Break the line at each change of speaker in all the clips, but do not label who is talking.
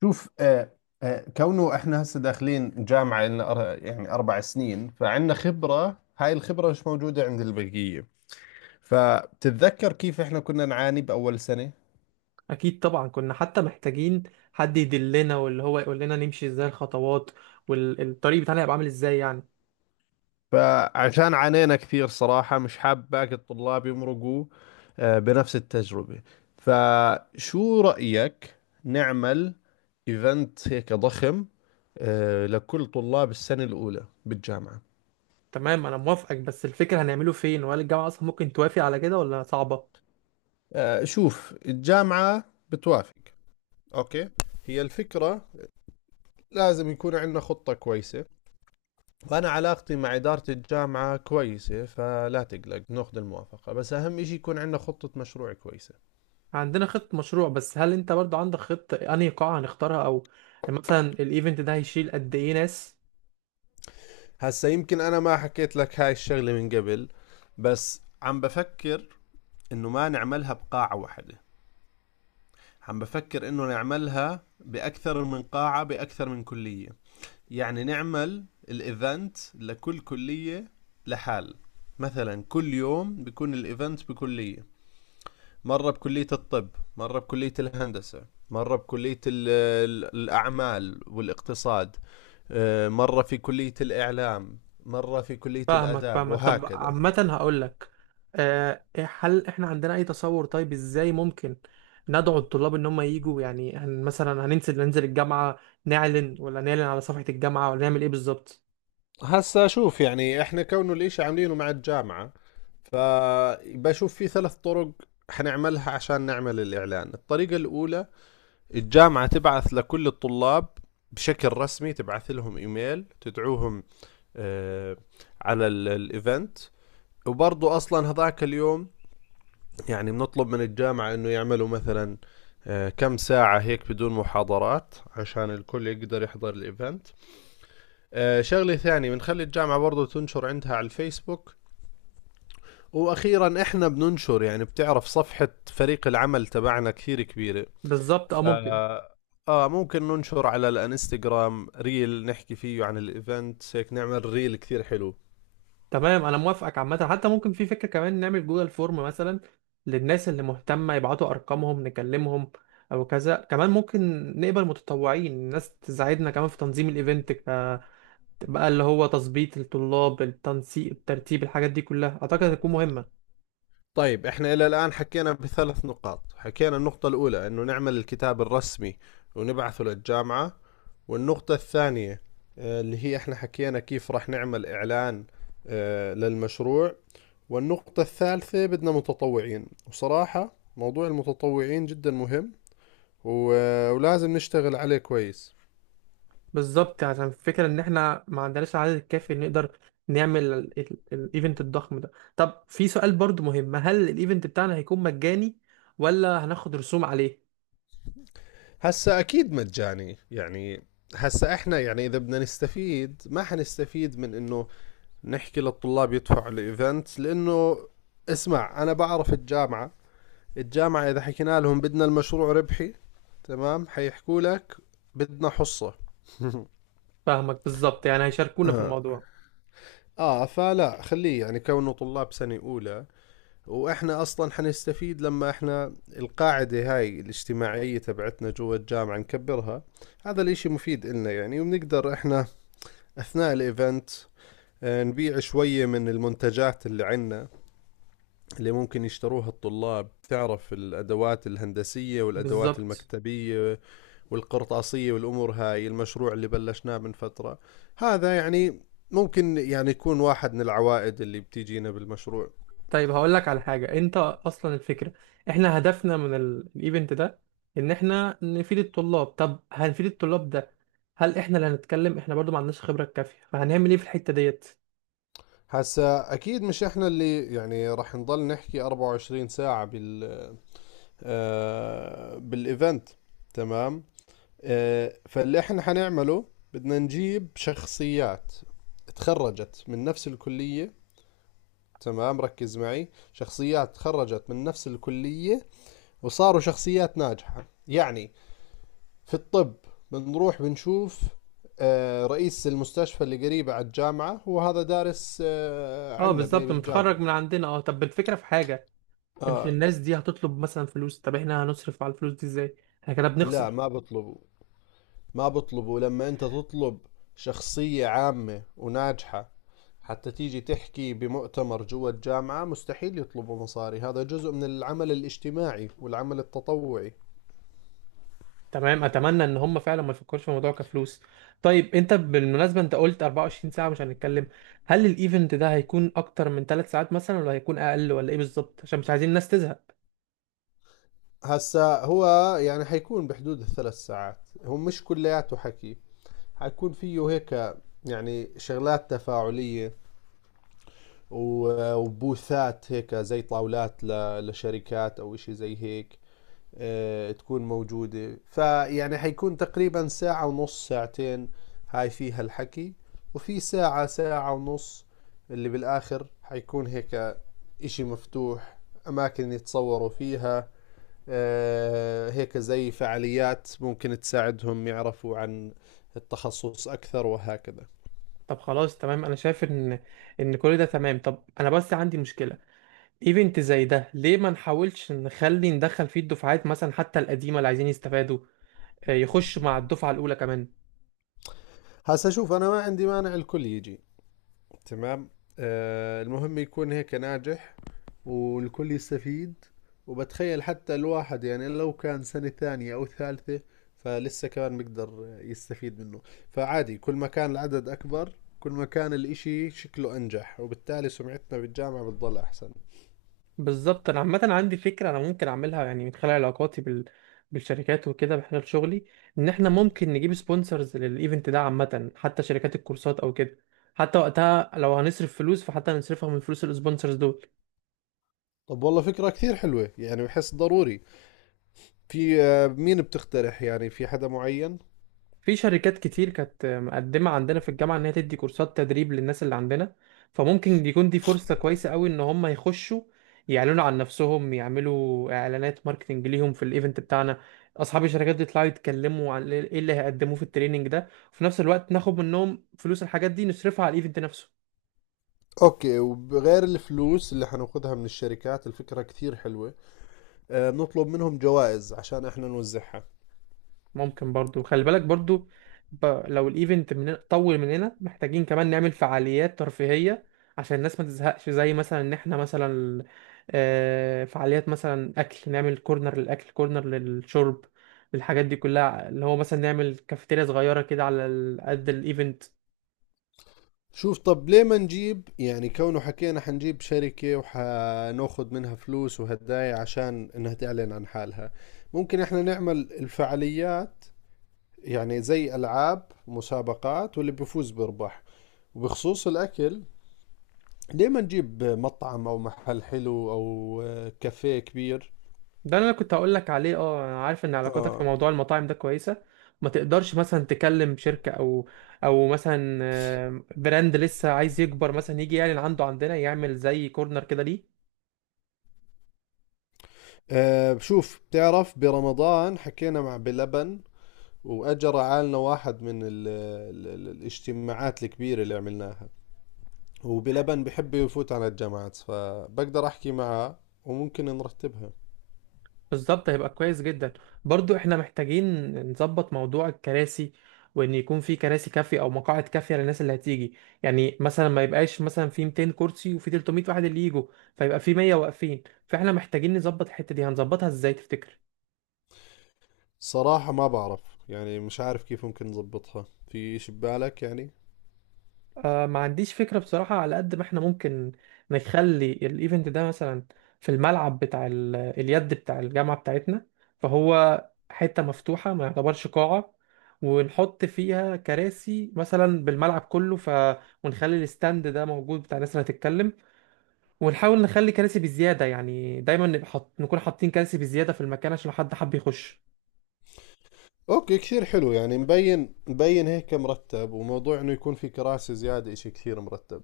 شوف. كونه احنا هسه داخلين جامعة لنا يعني أربع سنين، فعندنا خبرة، هاي الخبرة مش موجودة عند البقية. فبتتذكر كيف احنا كنا نعاني بأول سنة.
اكيد طبعا، كنا حتى محتاجين حد يدلنا واللي هو يقول لنا نمشي ازاي الخطوات، والطريق بتاعنا هيبقى عامل ازاي يعني.
فعشان عانينا كثير صراحة مش حاب باقي الطلاب يمرقوا بنفس التجربة. فشو رأيك نعمل ايفنت هيك ضخم لكل طلاب السنة الأولى بالجامعة؟
تمام، انا موافقك بس الفكرة هنعمله فين؟ وهل الجامعة اصلا ممكن توافق على كده ولا صعبة؟
شوف الجامعة بتوافق. اوكي، هي الفكرة لازم يكون عندنا خطة كويسة، وأنا علاقتي مع إدارة الجامعة كويسة، فلا تقلق ناخذ الموافقة، بس أهم إشي يكون عندنا خطة مشروع كويسة.
عندنا خطة مشروع، بس هل انت برضو عندك خطة انهي قاعة هنختارها؟ او مثلا الايفنت ده هيشيل قد ايه ناس؟
هسا يمكن أنا ما حكيت لك هاي الشغلة من قبل، بس عم بفكر إنه ما نعملها بقاعة واحدة، عم بفكر إنه نعملها بأكثر من قاعة بأكثر من كلية، يعني نعمل الإيفنت لكل كلية لحال. مثلا كل يوم بيكون الإيفنت بكلية، مرة بكلية الطب، مرة بكلية الهندسة، مرة بكلية الأعمال والاقتصاد، مرة في كلية الإعلام، مرة في كلية
فاهمك
الآداب،
فاهمك طب
وهكذا.
عامة هقول لك، هل احنا عندنا اي تصور؟ طيب ازاي ممكن ندعو الطلاب ان هم يجوا؟ يعني هن مثلا هننزل، الجامعة، نعلن ولا نعلن على صفحة الجامعة، ولا نعمل ايه بالظبط؟
هسا شوف، يعني احنا كونه الاشي عاملينه مع الجامعة، فبشوف في ثلاث طرق حنعملها عشان نعمل الإعلان. الطريقة الأولى، الجامعة تبعث لكل الطلاب بشكل رسمي، تبعث لهم إيميل تدعوهم آه، على الإيفنت، وبرضو أصلا هذاك اليوم يعني بنطلب من الجامعة انه يعملوا مثلا كم ساعة هيك بدون محاضرات عشان الكل يقدر يحضر الايفنت. شغلة ثانية، بنخلي الجامعة برضو تنشر عندها على الفيسبوك. واخيرا احنا بننشر، يعني بتعرف صفحة فريق العمل تبعنا كثير كبيرة،
بالظبط، اه
ف
ممكن.
اه ممكن ننشر على الانستغرام ريل نحكي فيه عن الايفنت، هيك نعمل ريل كثير حلو.
تمام انا موافقك. عامة حتى ممكن في فكرة كمان، نعمل جوجل فورم مثلا للناس اللي مهتمة، يبعتوا ارقامهم نكلمهم او كذا. كمان ممكن نقبل متطوعين، الناس تساعدنا كمان في تنظيم الايفنت، بقى اللي هو تظبيط الطلاب، التنسيق، الترتيب، الحاجات دي كلها اعتقد هتكون مهمه.
طيب احنا الى الان حكينا بثلاث نقاط. حكينا النقطة الاولى انه نعمل الكتاب الرسمي ونبعثه للجامعة. والنقطة الثانية، اللي هي احنا حكينا كيف راح نعمل اعلان للمشروع. والنقطة الثالثة، بدنا متطوعين، وصراحة موضوع المتطوعين جدا مهم ولازم نشتغل عليه كويس.
بالظبط، عشان الفكره ان احنا ما عندناش العدد الكافي اللي نقدر نعمل الايفنت الضخم ده. طب في سؤال برضو مهم، هل الايفنت بتاعنا هيكون مجاني ولا هناخد رسوم عليه؟
هسا اكيد مجاني يعني، هسا احنا يعني اذا بدنا نستفيد ما حنستفيد من انه نحكي للطلاب يدفعوا الايفنت، لانه اسمع انا بعرف الجامعه، الجامعه اذا حكينا لهم بدنا المشروع ربحي، تمام، حيحكوا لك بدنا حصه.
فاهمك بالظبط، يعني هيشاركونا في
آه.
الموضوع.
اه فلا خليه، يعني كونه طلاب سنه اولى، واحنا اصلا حنستفيد لما احنا القاعده هاي الاجتماعيه تبعتنا جوا الجامعه نكبرها، هذا الاشي مفيد لنا يعني. وبنقدر احنا اثناء الايفنت نبيع شويه من المنتجات اللي عندنا، اللي ممكن يشتروها الطلاب، تعرف الأدوات الهندسية والأدوات
بالظبط.
المكتبية والقرطاسية والأمور هاي، المشروع اللي بلشناه من فترة، هذا يعني ممكن يعني يكون واحد من العوائد اللي بتيجينا بالمشروع.
طيب هقول لك على حاجة، انت اصلا الفكرة احنا هدفنا من الايفنت ده ان احنا نفيد الطلاب. طب هنفيد الطلاب ده، هل احنا اللي هنتكلم؟ احنا برضو ما عندناش خبرة كافية، فهنعمل ايه في الحتة ديت؟
هسا أكيد مش إحنا اللي يعني رح نضل نحكي 24 ساعة بال بالإيفنت، تمام. فاللي إحنا حنعمله، بدنا نجيب شخصيات تخرجت من نفس الكلية، تمام ركز معي، شخصيات تخرجت من نفس الكلية وصاروا شخصيات ناجحة. يعني في الطب بنروح بنشوف رئيس المستشفى اللي قريبة على الجامعة، هو هذا دارس
اه
عنا
بالظبط،
بالجامعة.
متخرج من عندنا. اه طب الفكرة في حاجة، مش
آه
الناس دي هتطلب مثلا فلوس؟ طب احنا هنصرف على الفلوس دي ازاي؟ احنا كده
لا
بنخسر.
ما بطلبوا، ما بطلبوا. لما أنت تطلب شخصية عامة وناجحة حتى تيجي تحكي بمؤتمر جوا الجامعة مستحيل يطلبوا مصاري، هذا جزء من العمل الاجتماعي والعمل التطوعي.
تمام، اتمنى ان هم فعلا ما يفكروش في الموضوع كفلوس. طيب انت بالمناسبه انت قلت 24 ساعه مش هنتكلم، هل الايفنت ده هيكون اكتر من 3 ساعات مثلا ولا هيكون اقل ولا ايه بالظبط؟ عشان مش عايزين الناس تزهق.
هسا هو يعني حيكون بحدود الثلاث ساعات، هو مش كلياته حكي، حيكون فيه هيك يعني شغلات تفاعلية وبوثات هيك زي طاولات لشركات أو إشي زي هيك تكون موجودة. فيعني حيكون تقريبا ساعة ونص، ساعتين هاي فيها الحكي، وفي ساعة، ساعة ونص اللي بالآخر حيكون هيك إشي مفتوح، أماكن يتصوروا فيها هيك زي فعاليات ممكن تساعدهم يعرفوا عن التخصص أكثر، وهكذا.
طب خلاص، تمام، انا شايف ان كل ده تمام. طب انا بس عندي مشكله، ايفنت زي ده ليه ما نحاولش نخلي ندخل فيه الدفعات مثلا حتى القديمه اللي عايزين يستفادوا، يخشوا مع الدفعه الاولى كمان.
هسا شوف أنا ما عندي مانع الكل يجي، تمام، المهم يكون هيك ناجح والكل يستفيد. وبتخيل حتى الواحد يعني لو كان سنة ثانية أو ثالثة فلسه كمان بيقدر يستفيد منه، فعادي، كل ما كان العدد أكبر، كل ما كان الإشي شكله أنجح، وبالتالي سمعتنا بالجامعة بتضل أحسن.
بالظبط. انا عامه عندي فكره، انا ممكن اعملها يعني من خلال علاقاتي بالشركات وكده، من خلال شغلي، ان احنا ممكن نجيب سبونسرز للايفنت ده. عامه حتى شركات الكورسات او كده، حتى وقتها لو هنصرف فلوس فحتى نصرفها من فلوس السبونسرز دول.
طب والله فكرة كثير حلوة، يعني بحس ضروري. في مين بتقترح؟ يعني في حدا معين؟
في شركات كتير كانت مقدمة عندنا في الجامعة إن هي تدي كورسات تدريب للناس اللي عندنا، فممكن يكون دي فرصة كويسة قوي إن هم يخشوا يعلنوا عن نفسهم، يعملوا إعلانات ماركتينج ليهم في الإيفنت بتاعنا. أصحاب الشركات دي يطلعوا يتكلموا عن إيه اللي هيقدموه في التريننج ده، وفي نفس الوقت ناخد منهم فلوس الحاجات دي نصرفها على الإيفنت نفسه.
اوكي وغير الفلوس اللي حناخدها من الشركات، الفكرة كثير حلوة، بنطلب منهم جوائز عشان احنا نوزعها.
ممكن برضو خلي بالك برضو، ب... لو الايفنت من... طول مننا محتاجين كمان نعمل فعاليات ترفيهية عشان الناس ما تزهقش. زي مثلا ان احنا مثلا، فعاليات مثلا اكل، نعمل كورنر للاكل، كورنر للشرب، الحاجات دي كلها، اللي هو مثلا نعمل كافيتيريا صغيرة كده على قد الايفنت.
شوف طب ليه ما نجيب، يعني كونه حكينا حنجيب شركة وحناخد منها فلوس وهدايا عشان انها تعلن عن حالها، ممكن احنا نعمل الفعاليات، يعني زي العاب مسابقات واللي بيفوز بيربح. وبخصوص الاكل، ليه ما نجيب مطعم او محل حلو او كافيه كبير.
ده اللي انا كنت هقول لك عليه، اه انا عارف ان علاقاتك في
اه.
موضوع المطاعم ده كويسه، ما تقدرش مثلا تكلم شركه او مثلا براند لسه عايز يكبر مثلا يجي يعلن عنده عندنا، يعمل زي كورنر كده، ليه؟
شوف بتعرف برمضان حكينا مع بلبن، واجى رعالنا واحد من ال ال ال الاجتماعات الكبيرة اللي عملناها، وبلبن بحب يفوت على الجامعات، فبقدر احكي معه وممكن نرتبها.
بالظبط، هيبقى كويس جدا. برضو احنا محتاجين نظبط موضوع الكراسي، وان يكون في كراسي كافيه او مقاعد كافيه للناس اللي هتيجي. يعني مثلا ما يبقاش مثلا في 200 كرسي وفي 300 واحد اللي يجوا، فيبقى في 100 واقفين. فاحنا محتاجين نظبط الحته دي، هنظبطها ازاي تفتكر؟
صراحة ما بعرف، يعني مش عارف كيف ممكن نظبطها، في إشي ببالك يعني؟
آه، ما عنديش فكرة بصراحة. على قد ما احنا ممكن نخلي الايفنت ده مثلا في الملعب بتاع اليد بتاع الجامعة بتاعتنا، فهو حتة مفتوحة ما يعتبرش قاعة، ونحط فيها كراسي مثلا بالملعب كله، ونخلي الستاند ده موجود بتاع الناس اللي هتتكلم، ونحاول نخلي كراسي بزيادة، يعني دايما نبقى نكون حاطين كراسي بزيادة في المكان عشان لو حد حب يخش.
اوكي كثير حلو، يعني مبين هيك مرتب، وموضوع انه يكون في كراسي زيادة إشي كثير مرتب.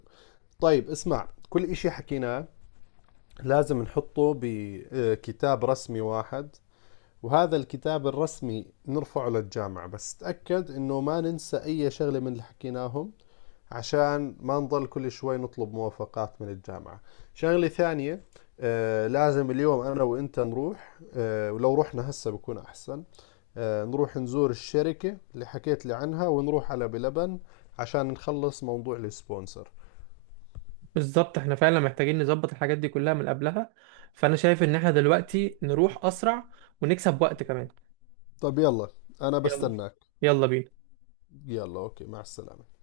طيب اسمع، كل إشي حكيناه لازم نحطه بكتاب رسمي واحد، وهذا الكتاب الرسمي نرفعه للجامعة، بس تأكد انه ما ننسى اي شغلة من اللي حكيناهم، عشان ما نضل كل شوي نطلب موافقات من الجامعة. شغلة ثانية، لازم اليوم انا وانت نروح، ولو رحنا هسه بكون احسن، نروح نزور الشركة اللي حكيت لي عنها، ونروح على بلبن عشان نخلص موضوع السبونسر.
بالظبط، احنا فعلا محتاجين نظبط الحاجات دي كلها من قبلها، فانا شايف ان احنا دلوقتي نروح اسرع ونكسب وقت كمان.
طب يلا، انا
يلا،
بستناك.
يلا بينا.
يلا اوكي، مع السلامة.